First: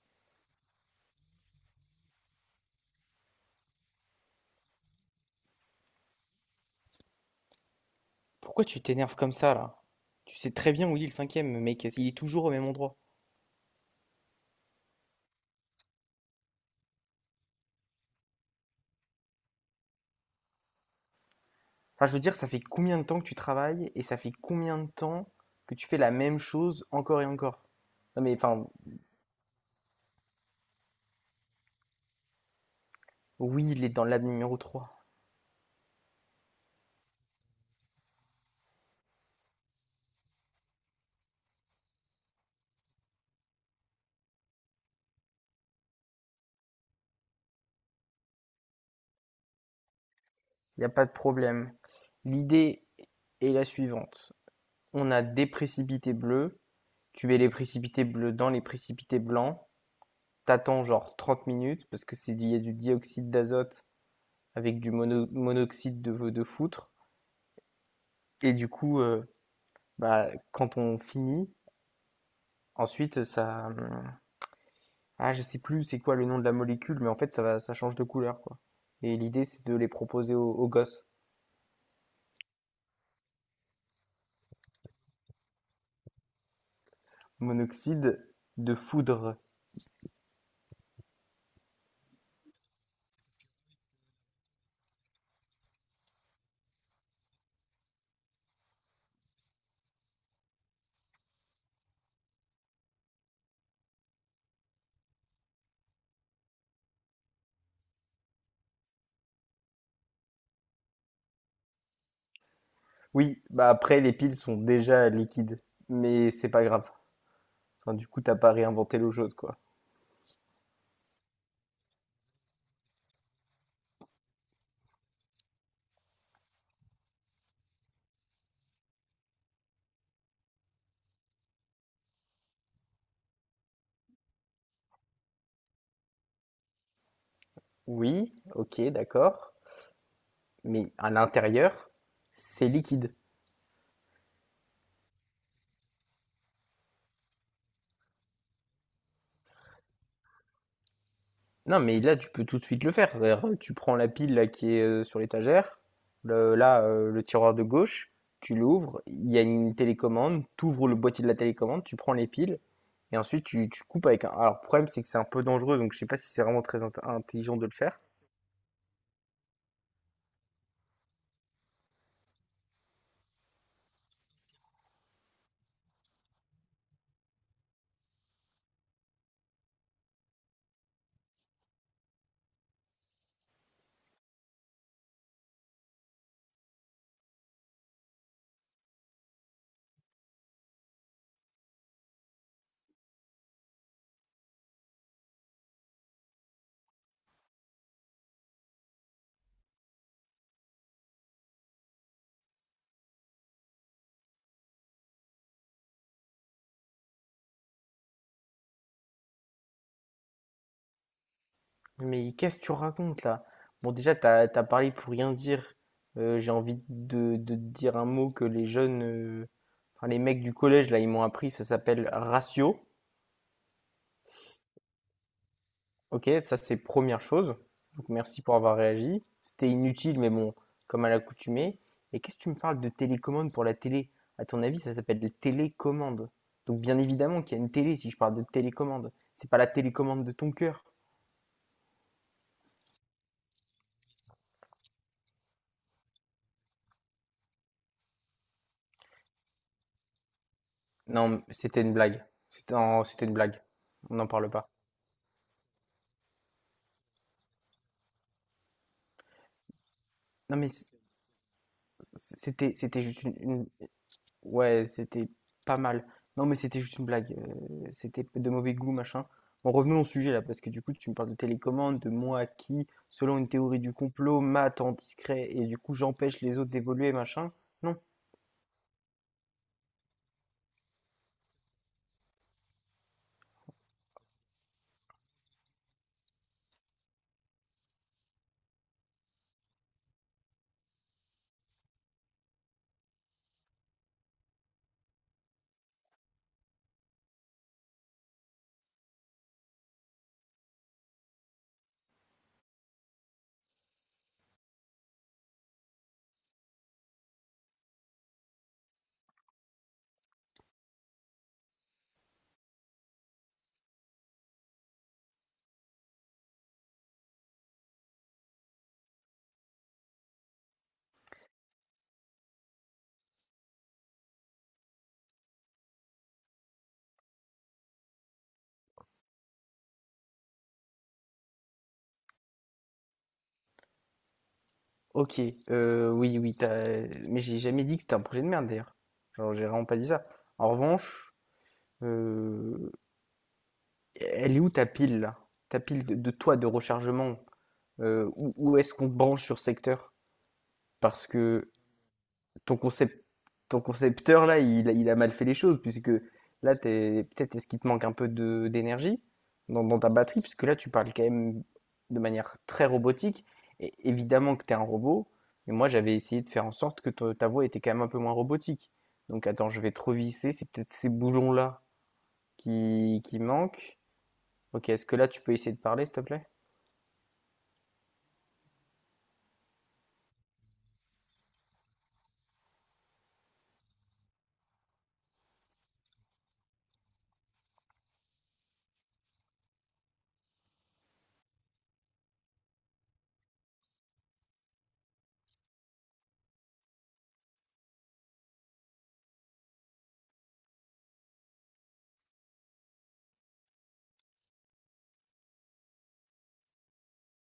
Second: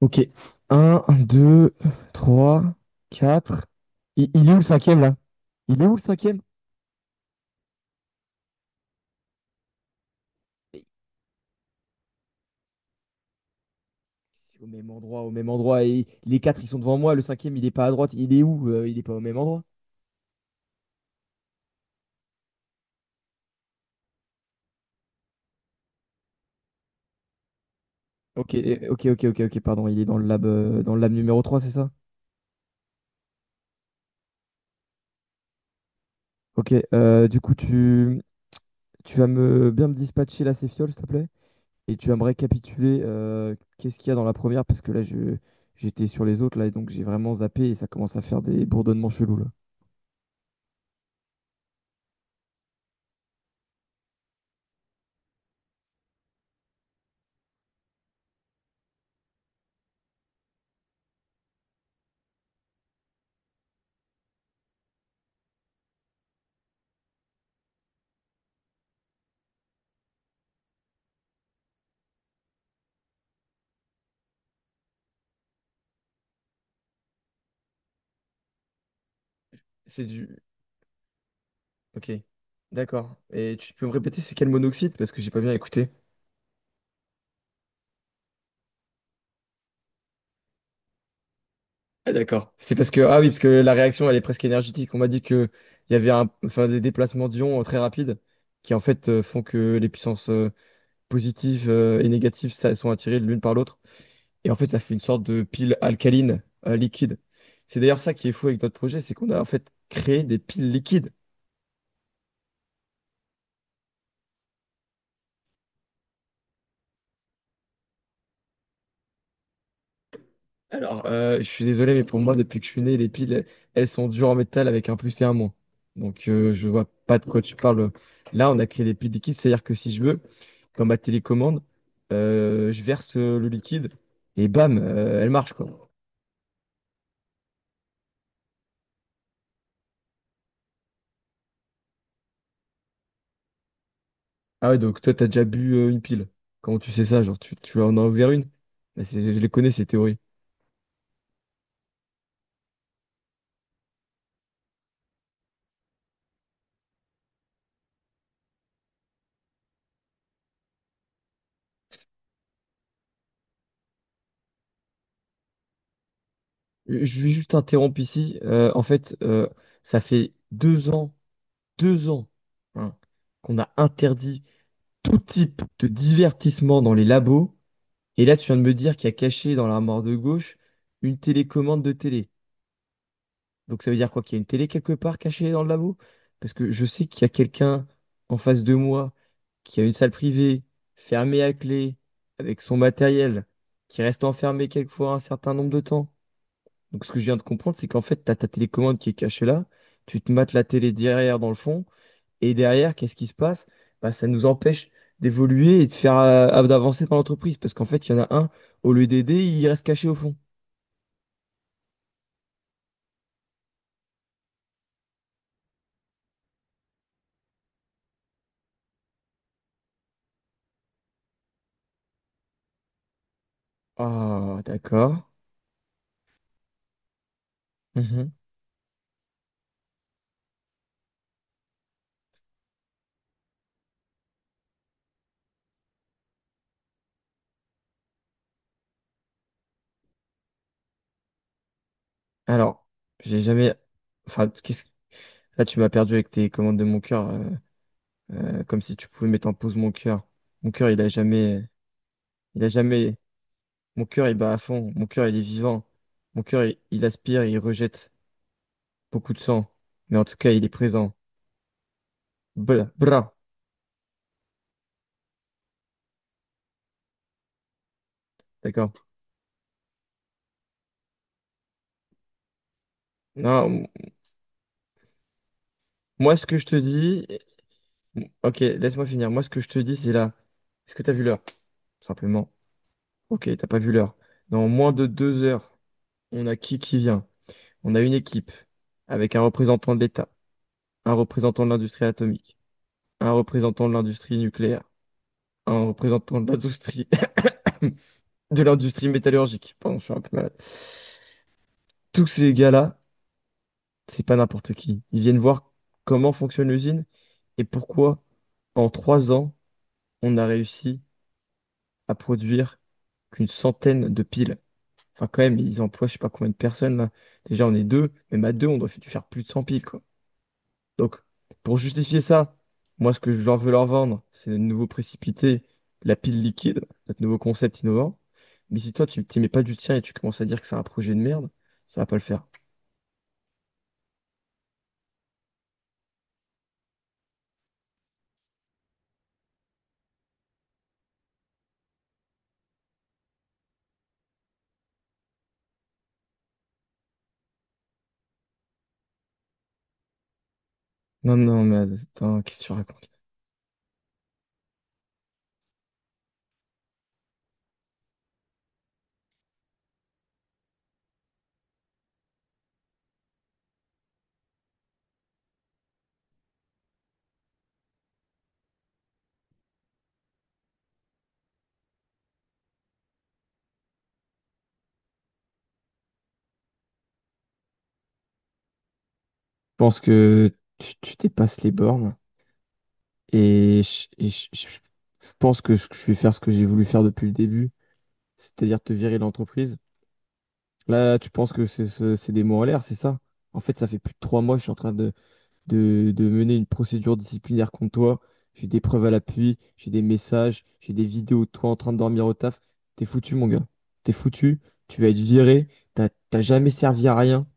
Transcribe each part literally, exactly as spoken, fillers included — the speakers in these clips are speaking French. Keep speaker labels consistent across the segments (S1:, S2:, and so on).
S1: Ok. Un, deux, trois, quatre. Il, il est où le cinquième là? Il est où le cinquième?
S2: Pourquoi tu t'énerves comme ça là? Tu sais très
S1: Mais
S2: bien où il est le cinquième, mec, il est toujours au même endroit.
S1: c'est au même endroit, au même endroit. Et les quatre, ils sont devant moi. Le cinquième, il est pas à droite. Il est où? Euh, il est pas au même endroit.
S2: Enfin, je veux dire, ça fait combien de temps que tu travailles et ça fait combien de temps que tu fais la même chose encore et encore? Non mais
S1: Ok,
S2: enfin,
S1: eh, ok, ok, ok, ok, pardon. Il est dans le lab, euh, dans le lab numéro trois, c'est ça?
S2: oui, il est dans l'ab numéro trois.
S1: Ok, euh, du coup, tu, tu vas me bien me dispatcher la céfiole, s'il te plaît. Et tu vas me récapituler euh, qu'est-ce qu'il y a dans la première, parce que là, je, j'étais sur les autres, là, et donc j'ai vraiment zappé et ça commence à faire des bourdonnements chelous, là.
S2: Il n'y a pas de problème. L'idée est la suivante. On a des précipités bleus. Tu mets les précipités bleus dans les précipités blancs. T'attends genre trente minutes parce que c'est, il y a du dioxyde d'azote avec du mono- monoxyde de, de foutre. Et du coup, euh, bah, quand on finit, ensuite ça, hum, ah, je sais plus c'est quoi le nom de la molécule, mais en fait ça va, ça change de couleur quoi. Et l'idée c'est de les
S1: C'est du...
S2: proposer aux, aux gosses.
S1: Ok, d'accord. Et tu peux me répéter, c'est quel monoxyde? Parce que j'ai pas bien écouté.
S2: Monoxyde de foudre.
S1: Ah, d'accord. C'est parce que... Ah oui, parce que la réaction, elle est presque énergétique. On m'a dit que il y avait un... enfin, des déplacements d'ions euh, très rapides qui, en fait, euh, font que les puissances euh, positives euh, et négatives ça, sont attirées l'une par l'autre. Et en fait, ça fait une sorte de pile alcaline euh, liquide. C'est d'ailleurs ça qui est fou avec notre projet, c'est qu'on a en fait créé des piles liquides.
S2: Oui, bah après les piles sont déjà liquides, mais c'est pas grave. Enfin, du coup t'as pas réinventé l'eau chaude quoi.
S1: Alors, euh, je suis désolé, mais pour moi, depuis que je suis né, les piles, elles sont dures en métal avec un plus et un moins. Donc, euh, je vois pas de quoi tu parles. Là, on a créé des piles liquides, c'est-à-dire que si je veux, dans ma télécommande, euh, je verse euh, le liquide et bam, euh, elle marche, quoi.
S2: Oui, ok, d'accord, mais à l'intérieur c'est liquide.
S1: Ah ouais, donc toi, t'as déjà bu euh, une pile. Comment tu sais ça? Genre, tu, tu en as ouvert une? Bah, c'est- je les connais, ces théories.
S2: Non, mais là, tu peux tout de suite le faire. C'est-à-dire, tu prends la pile là, qui est euh, sur l'étagère, le- là, euh, le tiroir de gauche, tu l'ouvres, il y a une télécommande, tu ouvres le boîtier de la télécommande, tu prends les piles, et ensuite tu, tu coupes avec un... Alors, le problème, c'est que c'est un peu dangereux, donc je sais pas si c'est vraiment très int-
S1: Je je vais juste
S2: intelligent de le faire.
S1: t'interrompre ici. Euh, en fait, euh, ça fait deux ans, deux ans, hein, qu'on a interdit tout type de divertissement dans les labos. Et là, tu viens de me dire qu'il y a caché dans l'armoire de gauche une télécommande de télé. Donc ça veut dire quoi? Qu'il y a une télé quelque part cachée dans le labo? Parce que je sais qu'il y a quelqu'un en face de moi qui a une salle privée, fermée à clé, avec son matériel, qui reste enfermé quelquefois un certain nombre de temps. Donc ce que je viens de comprendre, c'est qu'en fait, tu as ta télécommande qui est cachée là, tu te mates la télé derrière dans le fond, et derrière, qu'est-ce qui se passe? Bah, ça nous empêche d'évoluer et de faire euh, d'avancer par l'entreprise. Parce qu'en fait, il y en a un, au lieu d'aider, il reste caché au fond.
S2: Mais qu'est-ce que tu racontes là? Bon, déjà, t'as, t'as parlé pour rien dire. Euh, j'ai envie de, de te dire un mot que les jeunes, euh, enfin, les mecs du collège, là, ils m'ont appris, ça s'appelle ratio.
S1: Ah, d'accord.
S2: OK, ça c'est première chose. Donc
S1: Mhm.
S2: merci pour avoir réagi. C'était inutile, mais bon, comme à l'accoutumée. Et qu'est-ce que tu me parles de télécommande pour la télé? À ton avis, ça s'appelle la télécommande. Donc bien évidemment qu'il y a une télé si je parle de télécommande. C'est pas la télécommande de ton cœur.
S1: Alors, j'ai jamais. Enfin, qu'est-ce- là, tu m'as perdu avec tes commandes de mon cœur, euh, euh, comme si tu pouvais mettre en pause mon cœur. Mon cœur, il a
S2: Non, mais
S1: jamais.
S2: c'était une blague.
S1: Il a
S2: C'était non,
S1: jamais.
S2: c'était une blague.
S1: Mon
S2: On
S1: cœur,
S2: n'en
S1: il
S2: parle
S1: bat à
S2: pas.
S1: fond. Mon cœur, il est vivant. Mon cœur, il, il aspire, il rejette beaucoup de sang. Mais en tout cas,
S2: Non,
S1: il est
S2: mais c-
S1: présent.
S2: c'était
S1: Bla,
S2: c'était juste
S1: bra.
S2: une, une- Ouais, c'était pas mal. Non, mais c'était juste une blague. Euh, c'était de mauvais goût,
S1: D'accord.
S2: machin. Bon, revenons au sujet là, parce que du coup, tu me parles de télécommande, de moi qui, selon une théorie
S1: Non,
S2: du complot, mate en discret et du coup,
S1: moi,
S2: j'empêche
S1: ce que
S2: les
S1: je
S2: autres
S1: te
S2: d'évoluer,
S1: dis.
S2: machin. Non.
S1: Ok, laisse-moi finir. Moi, ce que je te dis, c'est là. Est-ce que t'as vu l'heure? Tout simplement. Ok, t'as pas vu l'heure. Dans moins de deux heures, on a qui qui vient? On a une équipe avec un représentant de l'État, un représentant de l'industrie atomique, un représentant de l'industrie nucléaire, un représentant de l'industrie de l'industrie métallurgique. Pardon, je suis un peu malade. Tous ces gars-là, c'est pas n'importe qui. Ils viennent voir comment fonctionne l'usine et pourquoi, en trois ans, on a réussi à produire qu'une centaine de piles. Enfin, quand même, ils emploient je sais pas combien de personnes là. Déjà, on est deux, même à deux, on doit f- faire plus de cent piles, quoi. Donc, pour justifier ça, moi, ce que je leur veux leur vendre, c'est de nouveau précipiter la pile liquide, notre nouveau concept innovant. Mais si toi, tu t'y mets pas du tien et tu commences à dire que c'est un projet de merde, ça va pas le faire.
S2: Ok, euh, oui, oui, t'as... mais j'ai jamais dit que c'était un projet de merde d'ailleurs. Genre, j'ai vraiment pas dit ça. En revanche, euh, elle est où ta pile là? Ta pile de, de toi de rechargement? Euh, où, où est-ce qu'on te branche sur secteur? Parce
S1: Non, non,
S2: que
S1: mais attends, qu'est-ce que tu
S2: ton
S1: racontes? Je
S2: concept, ton concepteur là, il, a- il a mal fait les choses puisque là, t'es, peut-être est-ce qu'il te manque un peu de, d'énergie dans, dans ta batterie puisque là, tu parles quand même de manière très robotique et évidemment que t'es un robot. Mais moi, j'avais essayé de faire en sorte que to- ta voix était quand même un peu moins robotique. Donc attends, je vais trop visser, c'est peut-être ces boulons là qui, qui manquent. Ok, est-ce que là, tu peux essayer de parler, s'il te plaît?
S1: pense que tu, tu dépasses les bornes et je, et je- je pense que je je vais faire ce que j'ai voulu faire depuis le début, c'est-à-dire te virer de l'entreprise. Là, tu penses que c'est ce- c'est des mots en l'air, c'est ça? En fait, ça fait plus de trois mois que je suis en train de, de, de mener une procédure disciplinaire contre toi. J'ai des preuves à l'appui, j'ai des messages, j'ai des vidéos de toi en train de dormir au taf. T'es foutu, mon gars. T'es foutu, tu vas être viré, t'as t'as jamais servi à rien.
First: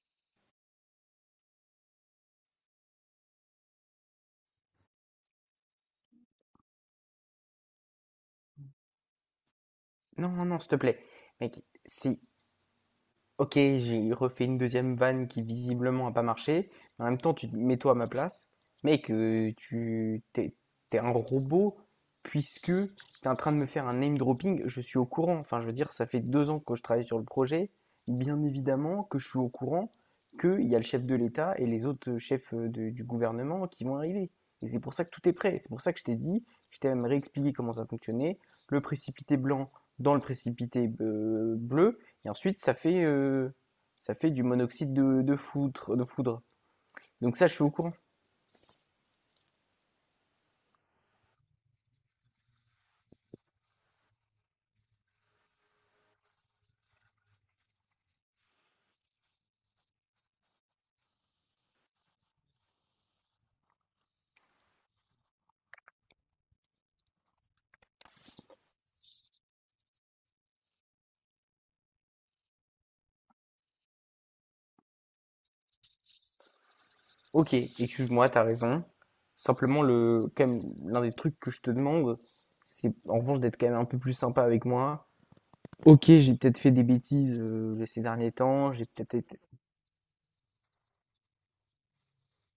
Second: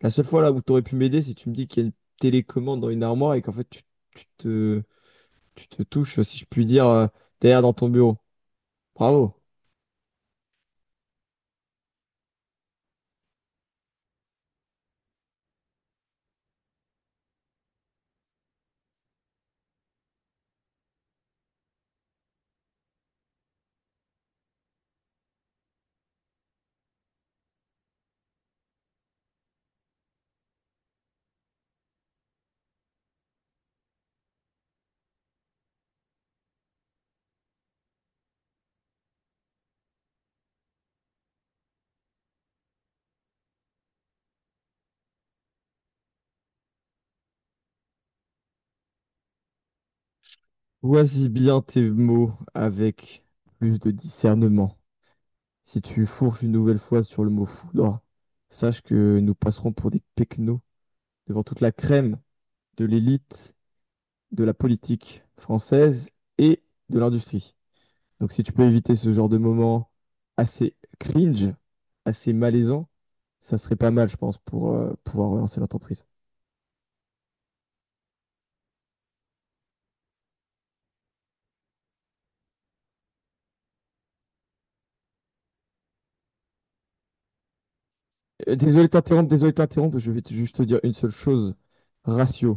S1: La seule fois là où tu aurais pu m'aider, c'est tu me dis qu'il y a une télécommande dans une armoire et qu'en fait tu, tu te, tu te touches, si je puis dire, euh, derrière dans ton bureau. Bravo.
S2: Non, non, non, s'il te plaît. Mec, c'est OK, j'ai refait une deuxième vanne qui visiblement a pas marché. En même temps, tu te mets-toi à ma place. Mec, heu, tu tu es un robot puisque t'es en train de me faire un name dropping, je suis au courant. Enfin, je veux dire, ça fait deux ans que je travaille sur le projet. Bien évidemment que je suis au courant qu'il y a le chef de l'État et les autres, chefs, euh, de du gouvernement qui vont arriver et c'est pour ça que tout est prêt. C'est pour ça que je t'ai dit, je t'ai même réexpliqué comment ça fonctionnait. Le précipité blanc dans le précipité, heu, bleu et ensuite, ça fait, euh, ça fait du monoxyde de, de, foudre, de foudre. Donc ça, je suis au courant.
S1: Choisis bien tes mots avec plus de discernement. Si tu fourches une nouvelle fois sur le mot foudre, sache que nous passerons pour des pecnos devant toute la crème de l'élite, de la politique française et de l'industrie. Donc si tu peux éviter ce genre de moment assez cringe, assez malaisant, ça serait pas mal, je pense, pour euh, pouvoir relancer l'entreprise.
S2: Ok, excuse-moi, t'as raison. Simplement, le, quand même, l'un des trucs que je te demande, c'est en revanche d'être quand même un peu plus sympa avec moi. Ok, j'ai peut-être fait des bêtises euh, ces derniers
S1: Euh,
S2: temps,
S1: désolé
S2: j'ai
S1: de
S2: peut-être
S1: t'interrompre,
S2: été...
S1: désolé de t'interrompre, je vais te- juste te dire une seule chose. Ratio.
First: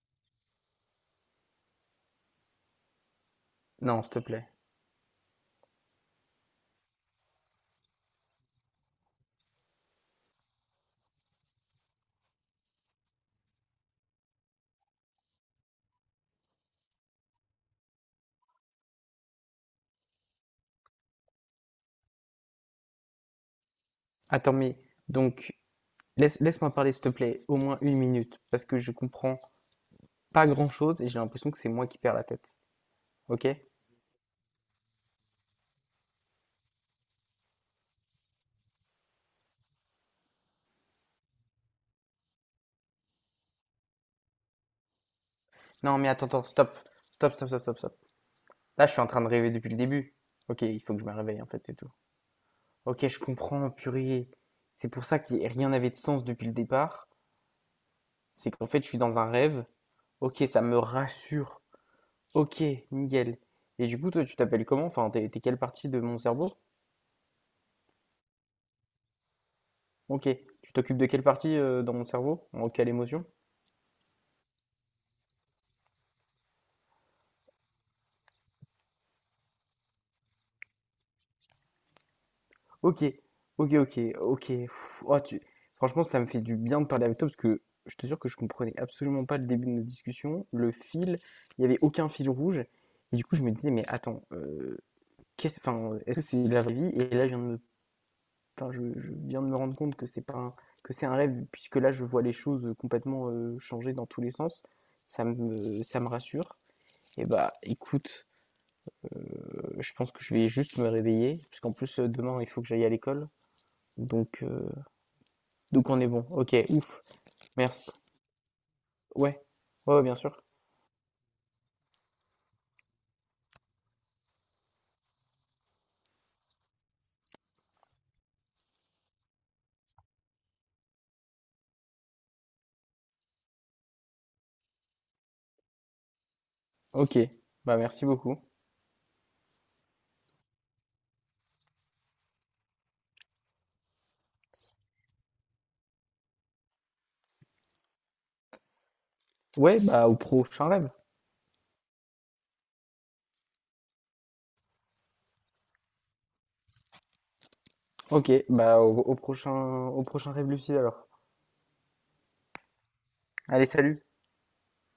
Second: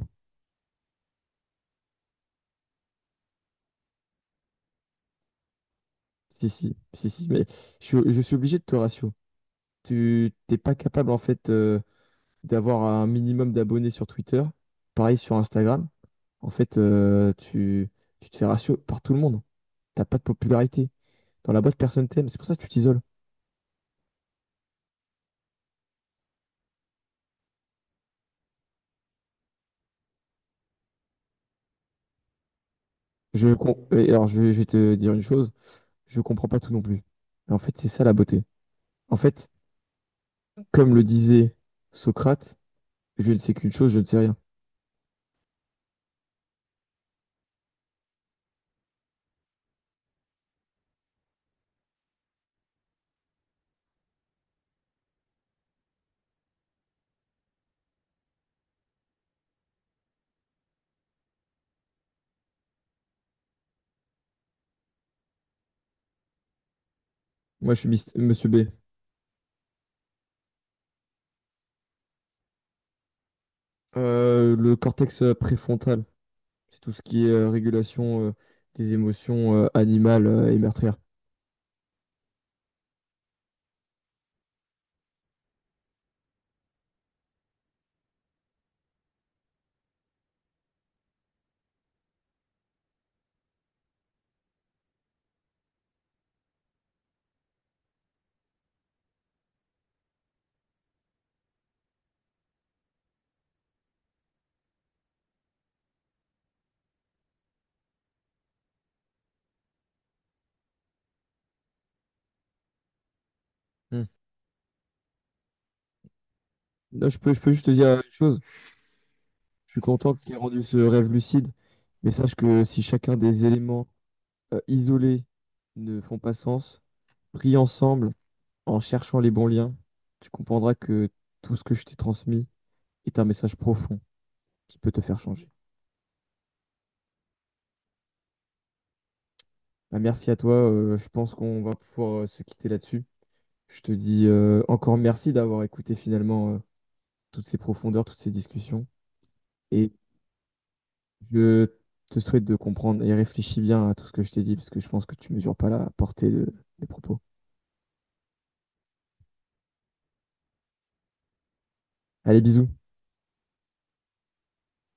S2: Non, s'il te plaît.
S1: Si, si, si, si, mais je, suis je suis obligé de te ratio. Tu t'es pas capable, en fait, euh, d'avoir un minimum d'abonnés sur Twitter, pareil sur Instagram. En fait, euh, tu, tu te fais ratio par tout le monde. T'as pas de popularité. Dans la boîte, personne t'aime. C'est pour ça que tu t'isoles.
S2: Attends, mais donc, laisse, laisse-moi parler, s'il te plaît, au moins une minute, parce que je comprends pas grand-chose et j'ai l'impression que c'est moi qui perds la tête. Ok?
S1: Je com- et alors, je vais, je vais te dire une chose, je comprends pas tout non plus. Mais en fait, c'est ça la beauté. En fait, comme le disait Socrate, je ne sais qu'une chose, je ne sais rien.
S2: Non, mais attends, attends, stop. Stop, stop, stop, stop, stop. Là, je suis en train de rêver depuis le début. Ok, il faut que je me réveille, en fait, c'est tout. Ok, je comprends, purée. C'est pour ça que rien n'avait de sens depuis le départ. C'est qu'en fait, je suis dans un rêve. Ok, ça me rassure. Ok, nickel. Et du coup, toi, tu t'appelles comment? Enfin, t'es t'es quelle partie de mon cerveau?
S1: Moi, je suis mis- Monsieur B.
S2: Ok. Tu t'occupes de quelle partie euh, dans mon cerveau? En quelle émotion?
S1: Euh, le cortex euh, préfrontal, c'est tout ce qui est euh, régulation euh, des émotions euh, animales euh, et meurtrières.
S2: OK. OK, OK, OK. Pff, oh, tu... Franchement, ça me fait du bien de parler avec toi parce que je te jure que je comprenais absolument pas le début de notre discussion. Le fil, il n'y avait aucun fil rouge. Et du coup, je me disais, mais attends, euh, qu'est-ce, enfin, est-ce que c'est la vraie vie? Et là, je viens de me, enfin, je, je viens de me rendre compte que c'est pas un- que c'est un rêve, puisque là, je vois les choses complètement euh, changer dans tous les sens. Ça me, ça me rassure. Et bah, écoute, euh, je pense que je vais juste me réveiller, parce qu'en plus, euh, demain, il faut que j'aille à l'école.
S1: Hmm.
S2: Donc, euh, donc on est bon. OK, ouf.
S1: Là, je peux, je peux juste te dire
S2: Merci.
S1: euh, une chose,
S2: Ouais.
S1: je suis
S2: Ouais, ouais,
S1: content
S2: bien
S1: qu'il ait
S2: sûr.
S1: rendu ce rêve lucide, mais sache que si chacun des éléments euh, isolés ne font pas sens, pris ensemble, en cherchant les bons liens, tu comprendras que tout ce que je t'ai transmis est un message profond qui peut te faire changer.
S2: OK. Bah merci beaucoup.
S1: Bah, merci à toi, euh, je pense qu'on va pouvoir euh, se quitter là-dessus. Je te dis euh, encore merci d'avoir écouté finalement euh, toutes ces profondeurs, toutes ces discussions.
S2: Ouais,
S1: Et
S2: bah au prochain rêve.
S1: je te souhaite de comprendre et réfléchis bien à tout ce que je t'ai dit, parce que je pense que tu mesures pas la portée de- des propos.
S2: OK, bah au, au prochain au prochain rêve lucide alors.
S1: Allez, bisous.
S2: Allez, salut.